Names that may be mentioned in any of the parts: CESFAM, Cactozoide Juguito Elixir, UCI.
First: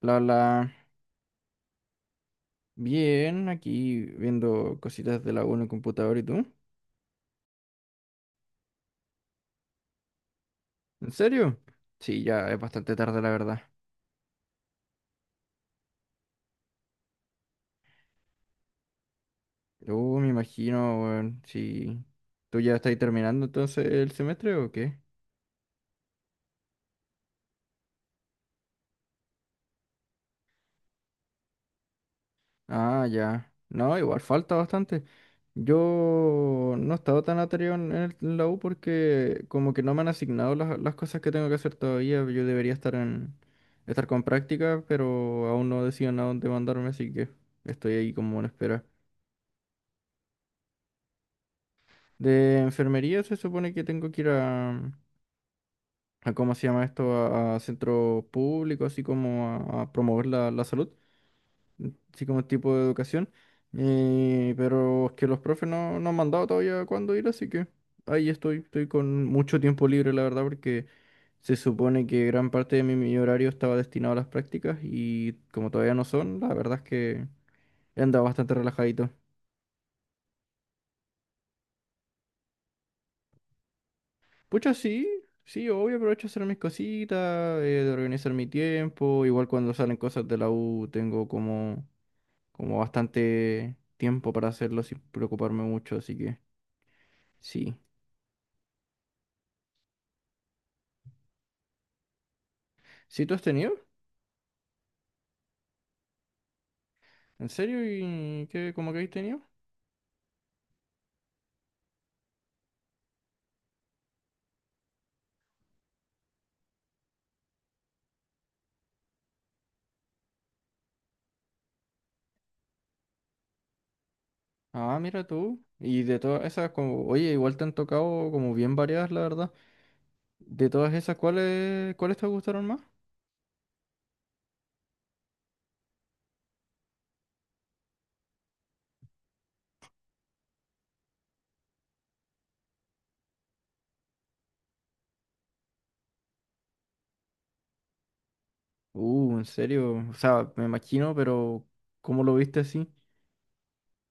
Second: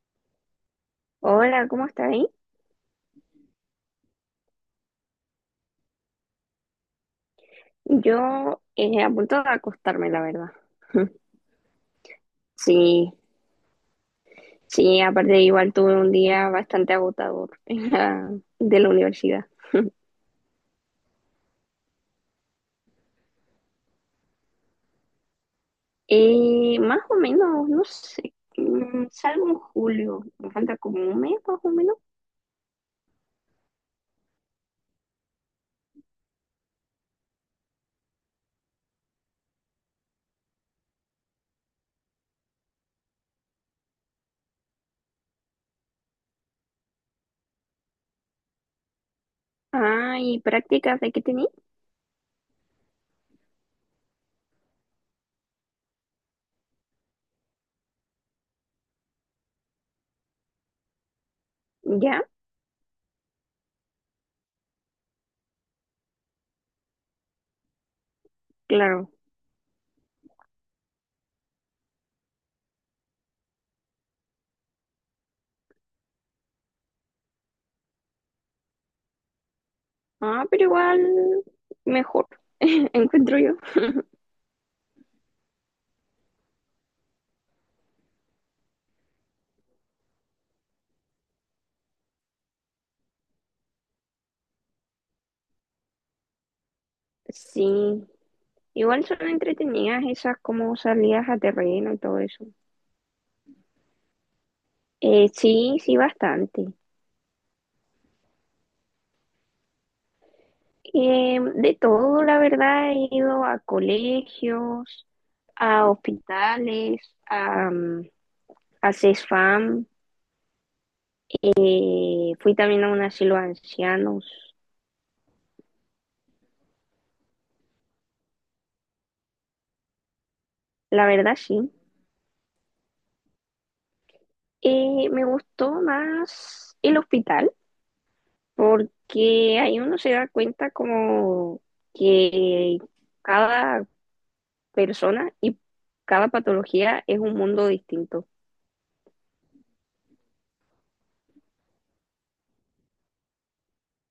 La, la. Hola, ¿cómo está ahí? Bien, aquí viendo cositas de la U en el computador y tú. Yo a punto de acostarme, la verdad. ¿En serio? Sí, ya es bastante Sí, tarde, la verdad. sí, aparte igual tuve un día bastante agotador de la universidad. Me imagino, weón, si tú ya estás terminando entonces el semestre o qué. Más o menos, no sé, salgo en julio, me falta como un mes más o menos. Ah, ya. No, igual falta bastante. Yo no he estado tan atareado en la U porque como que no me han asignado las cosas que tengo que hacer todavía. Yo debería estar con práctica, pero aún no decían a dónde mandarme, así que estoy ahí como en espera. Ah, ¿y prácticas de qué tenía? De enfermería se supone que tengo que ir a ¿cómo se llama esto? A centros públicos, así como a promover la salud, Ya, así como tipo de educación. Pero es que los profes no han mandado todavía cuándo ir, así que ahí estoy claro. con mucho tiempo libre, la verdad, porque se supone que gran parte de mi horario estaba destinado a las prácticas y como todavía no son, la verdad es que he andado bastante relajadito. Ah, pero igual mejor, encuentro yo. Pucha, sí, sí, obvio, aprovecho a hacer mis cositas, de organizar mi tiempo. Igual cuando salen cosas de la U tengo como bastante tiempo para hacerlo sin preocuparme mucho, así que sí. Sí, igual son entretenidas esas como salidas a terreno y todo eso. ¿Sí tú has tenido? Sí, sí, bastante. ¿En serio? ¿Y qué, cómo que has tenido? De todo, la verdad, he ido a colegios, a hospitales, a, mm, a CESFAM, fui también a un asilo de ancianos. Ah, mira tú. Y de todas esas, como, oye, igual te han tocado como bien variadas, la verdad. De todas La esas, verdad, sí. ¿cuáles te gustaron más? Me gustó más el hospital porque ahí uno se da cuenta como que cada persona y cada patología es un mundo distinto. En serio. O sea, me imagino, pero ¿cómo lo viste así?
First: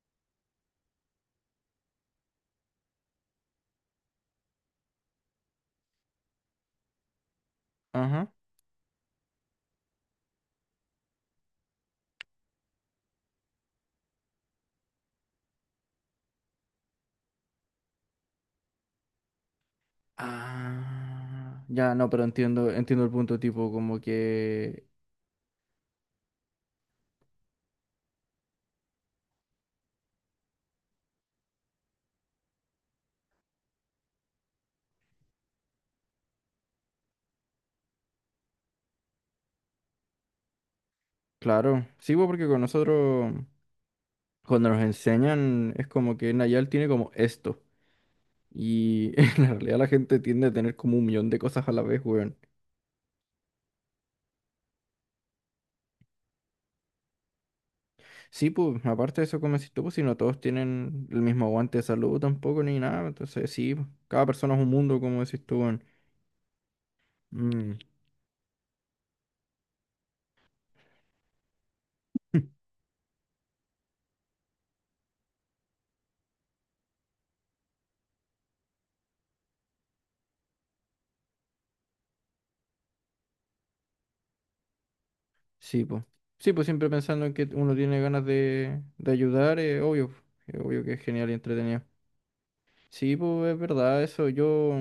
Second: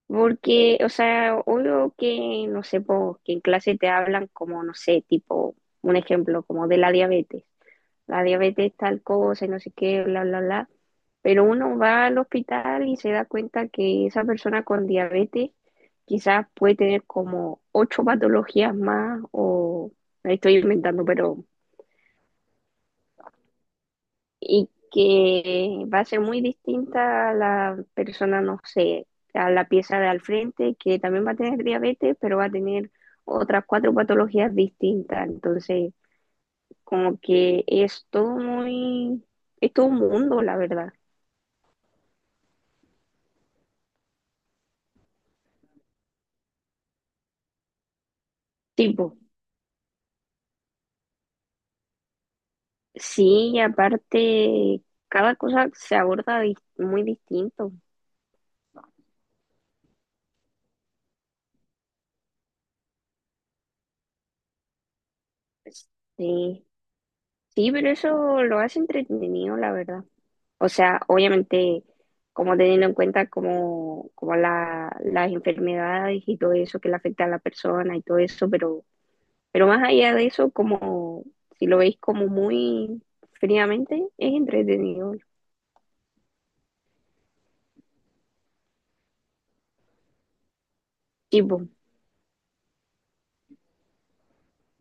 Porque, o sea, obvio que, no sé, po, que en clase te hablan como, no sé, tipo, un ejemplo, como de la diabetes. La Ajá. diabetes tal cosa y no sé qué, bla, bla, bla. Pero uno va al hospital y se da cuenta que esa persona con diabetes quizás puede tener como ocho patologías más o, me estoy inventando, pero Ah, ya, no, pero entiendo el punto, tipo, como y que, que va a ser muy distinta a la persona, no sé, a la pieza de al frente, que también va a tener diabetes, pero va a tener otras cuatro patologías distintas. Entonces, como que es todo muy, es todo un mundo, la verdad. claro, sí, pues, porque con nosotros, cuando nos enseñan, es como que Nayal tiene como esto, y Tipo, en la realidad la gente tiende a tener como un millón de cosas a la vez, weón. sí, y aparte, cada cosa se aborda muy distinto. Sí, pues, aparte de eso, como decís tú, pues, si no todos tienen el mismo aguante de salud tampoco, ni nada, entonces sí, pues, cada persona es un mundo, como decís tú, weón. Sí, sí, Mm. pero eso lo hace entretenido, la verdad. O sea, obviamente, como teniendo en cuenta como, las enfermedades y todo eso que le afecta a la persona y todo eso, pero más allá de eso, como si lo veis como muy fríamente, es entretenido. Sí, pues. Sí, pues siempre pensando en que uno tiene ganas de ayudar, es obvio. Es obvio que es genial y Sí pues, entretenido. Sí, pues es verdad, eso. Yo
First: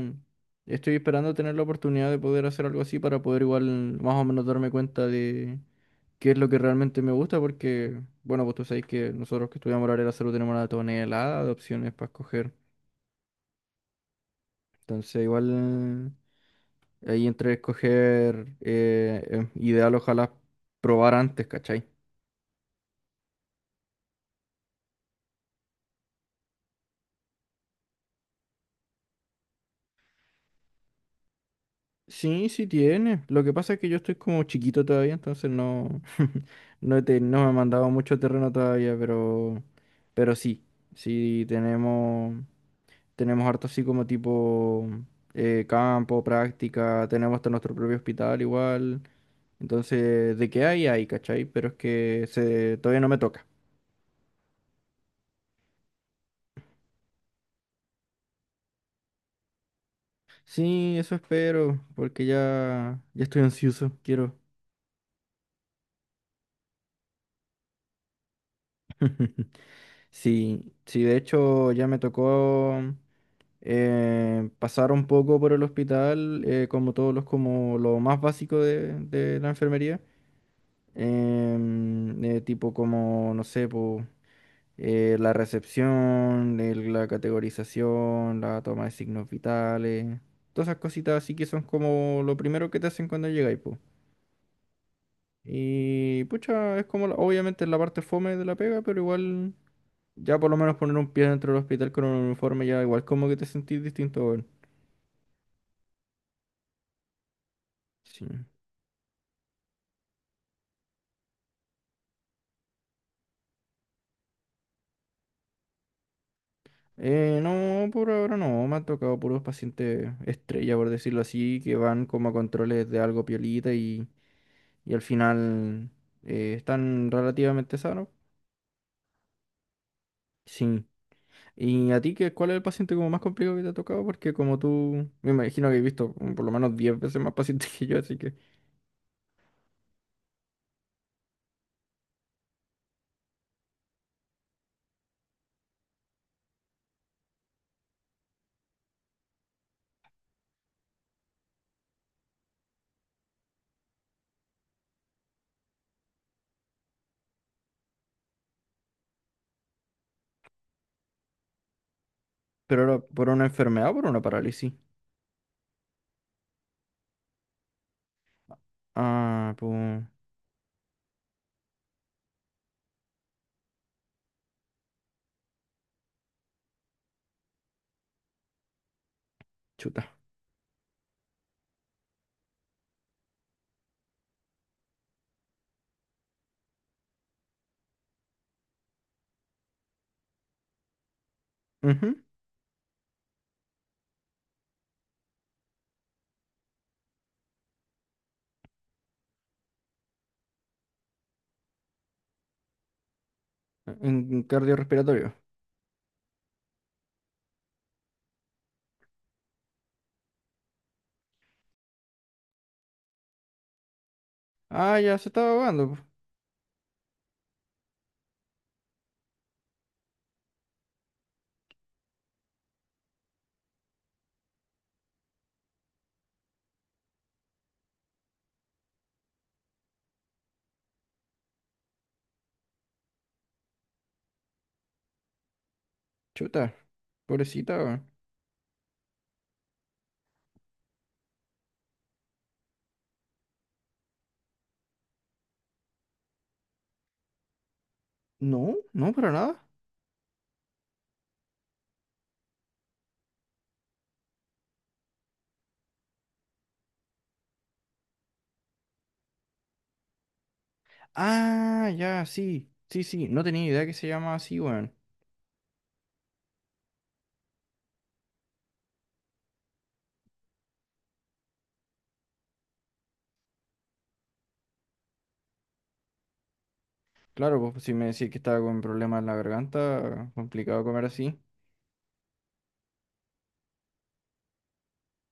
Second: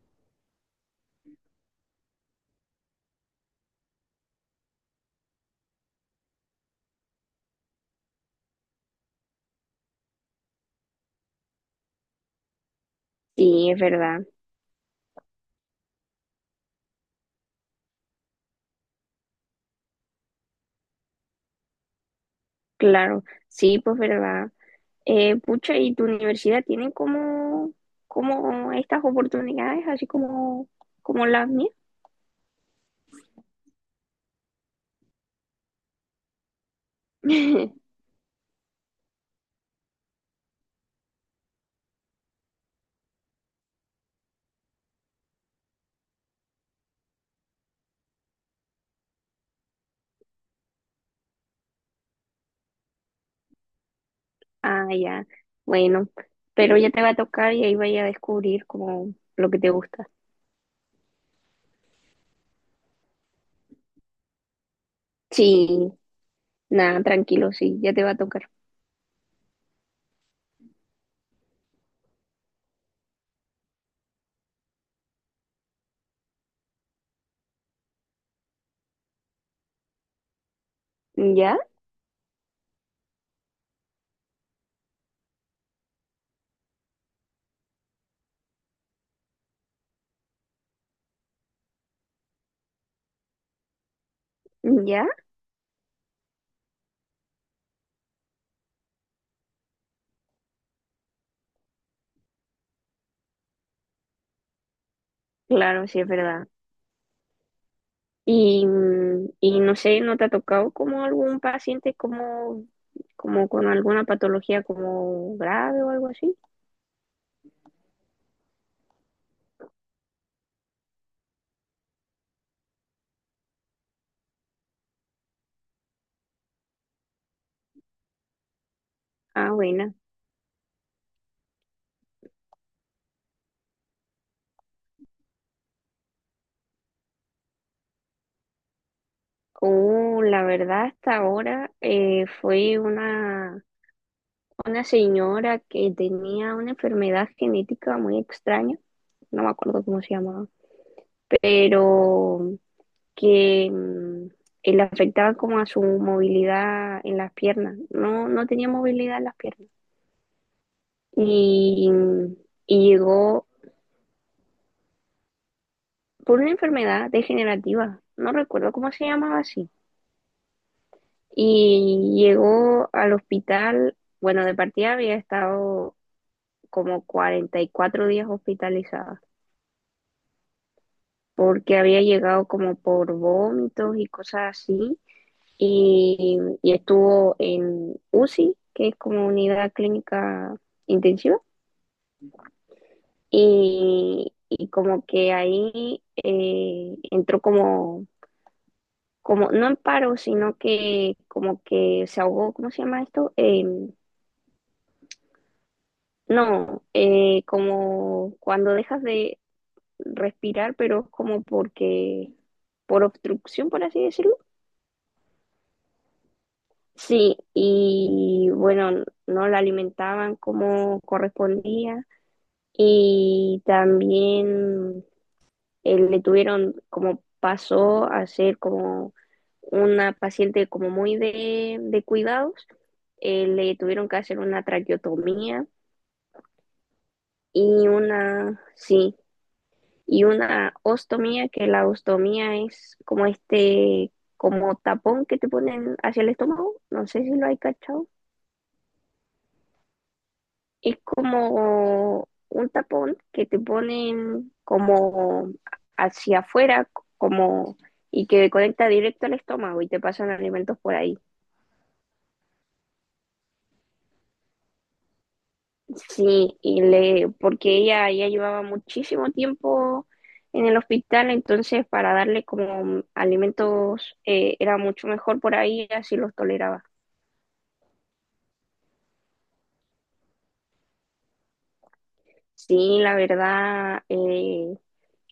estoy esperando tener la oportunidad de poder hacer algo así para poder igual más o menos darme cuenta de qué es lo que realmente me gusta, porque, bueno, pues tú sabes que nosotros que estudiamos la área de la salud tenemos una tonelada de opciones para escoger. sí, es verdad, Entonces, igual ahí entre escoger ideal, ojalá probar antes, ¿cachai? claro, sí, pues verdad. Pucha, ¿y tu universidad tiene como, como estas oportunidades, así como, las mías? Sí, sí tiene. Lo que pasa es que yo estoy como chiquito todavía, entonces no, no, no me han mandado mucho terreno todavía, pero sí, sí tenemos, tenemos harto así como tipo campo, práctica, tenemos hasta nuestro propio hospital igual. Entonces, de qué hay, hay, ¿cachai? Pero es que se, todavía no me toca. Ah, ya. Bueno, pero ya te va a tocar y ahí vaya a descubrir como lo que te gusta. Sí, eso espero, porque ya, ya estoy ansioso, quiero. Sí, nada, tranquilo, sí, ya te va a tocar. Sí, sí, de hecho ya me tocó. Pasar un poco por el hospital, como todos los, como lo más básico de la enfermería, ¿Ya? Tipo como, no sé, po, la recepción, la categorización, la toma de signos vitales, todas esas cositas así que son como lo primero que te hacen cuando llegáis, po. ¿Ya? Y pucha, es como, obviamente es la parte fome de la pega, pero igual... Ya por lo menos poner un pie dentro del hospital con un uniforme ya igual como que te sentís distinto, weón. Claro, sí, es verdad. Sí. Y no sé, ¿no te ha tocado como algún paciente como, con alguna patología como grave o algo así? No, por ahora no, me han tocado puros pacientes estrella, por decirlo así, que van como a controles de algo piolita y al final están relativamente sanos. Ah, buena. Sí. ¿Y a ti qué, cuál es el paciente como más complicado que te ha tocado? Porque como tú, me imagino que he visto por lo menos 10 veces más pacientes que yo, así que... Oh, la verdad, hasta ahora fue una señora que tenía una enfermedad genética muy extraña no me acuerdo cómo se llamaba, pero que le afectaba como a su movilidad en las piernas. No, no tenía movilidad en las piernas. Y, ¿Pero y era por una llegó enfermedad o por una parálisis? por una enfermedad degenerativa, no recuerdo cómo se llamaba Ah, así. pues... Y llegó al hospital, bueno, de partida había estado como 44 días hospitalizada Chuta. porque había llegado como por vómitos y cosas así y estuvo en UCI, que es como unidad clínica intensiva, Ujú. y como que ahí entró como, no en paro, sino que como que se ahogó, ¿cómo se llama esto? En cardiorrespiratorio. No, como cuando dejas de respirar, pero es como porque, por obstrucción, por así decirlo. Ah, ya se estaba ahogando, po. Sí, y bueno, no la alimentaban como correspondía. Y también le tuvieron como pasó a ser como una paciente como muy de cuidados, le tuvieron que hacer una traqueotomía Chuta. Pobrecita, y weón. una, sí, y una ostomía, que la ostomía es como este, como tapón que te ponen hacia el estómago, no sé si lo hay cachado. No, no, para nada. Es como un tapón que te ponen como hacia afuera, como y que conecta directo al estómago y te pasan alimentos por ahí. Ah, ya, sí, sí, sí. No tenía idea que se llama así, weón. Sí, y le, porque ella ya llevaba muchísimo tiempo en el hospital, entonces para darle como alimentos era mucho mejor por ahí, así los toleraba. Claro, pues pues, si me decís que estaba con problemas en la garganta, complicado comer así. Sí, la verdad,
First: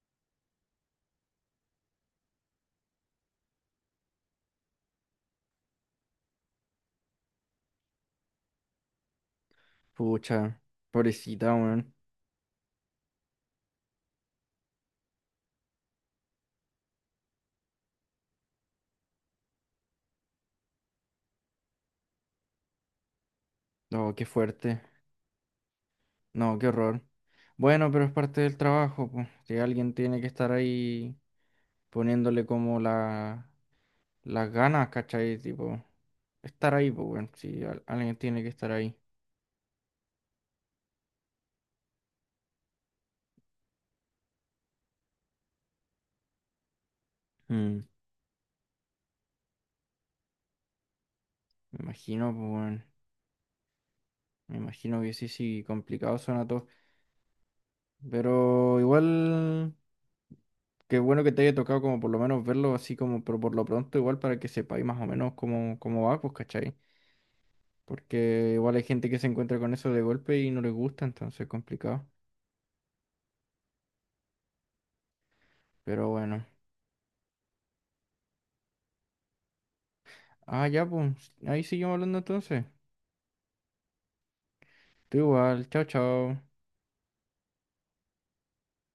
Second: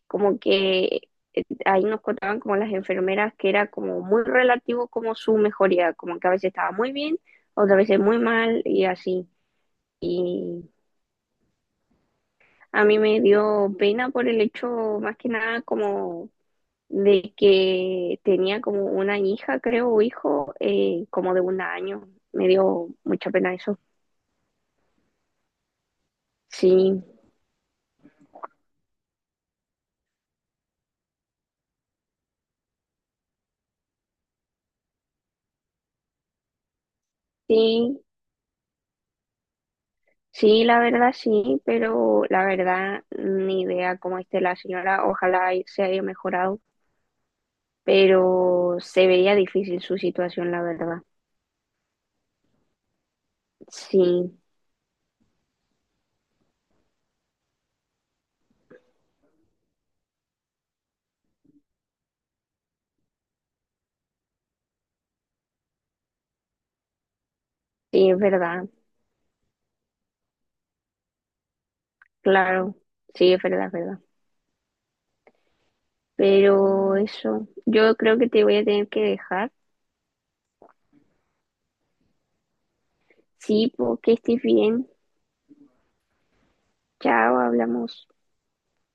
como que ahí nos contaban como las enfermeras que era como muy relativo como su mejoría, como que a veces estaba muy bien, otras veces muy mal y así. Pucha, Y pobrecita, weón. a mí me dio pena por el hecho más que nada como de que tenía como una hija, creo, o hijo, como de un año. Me dio mucha pena eso. No, qué fuerte. No, qué horror. Sí, Bueno, pero es parte del trabajo, pues. Si alguien tiene que estar ahí poniéndole como las ganas, ¿cachai? Tipo, estar ahí, pues, weón. Si sí, alguien tiene que estar ahí. sí, la verdad sí, pero la verdad ni idea cómo esté la señora. Ojalá y se haya mejorado. Mm, Pero se veía difícil su situación, la verdad. me imagino, pues, weón. Sí, Me imagino que sí, sí, complicado suena todo. Pero igual, qué bueno que te haya tocado como por lo menos verlo así como, pero por lo pronto igual para que sepáis más o menos cómo, cómo va, pues, ¿cachai? sí, es Porque verdad, igual hay gente que se encuentra con eso de golpe y no les gusta, entonces es complicado. claro, sí, es verdad, es verdad. Pero bueno. Pero eso, yo creo que te voy a tener que dejar. Ah, ya, pues, ahí seguimos hablando entonces. Sí, porque estés bien. Tú igual, chao, chao. Chao, hablamos.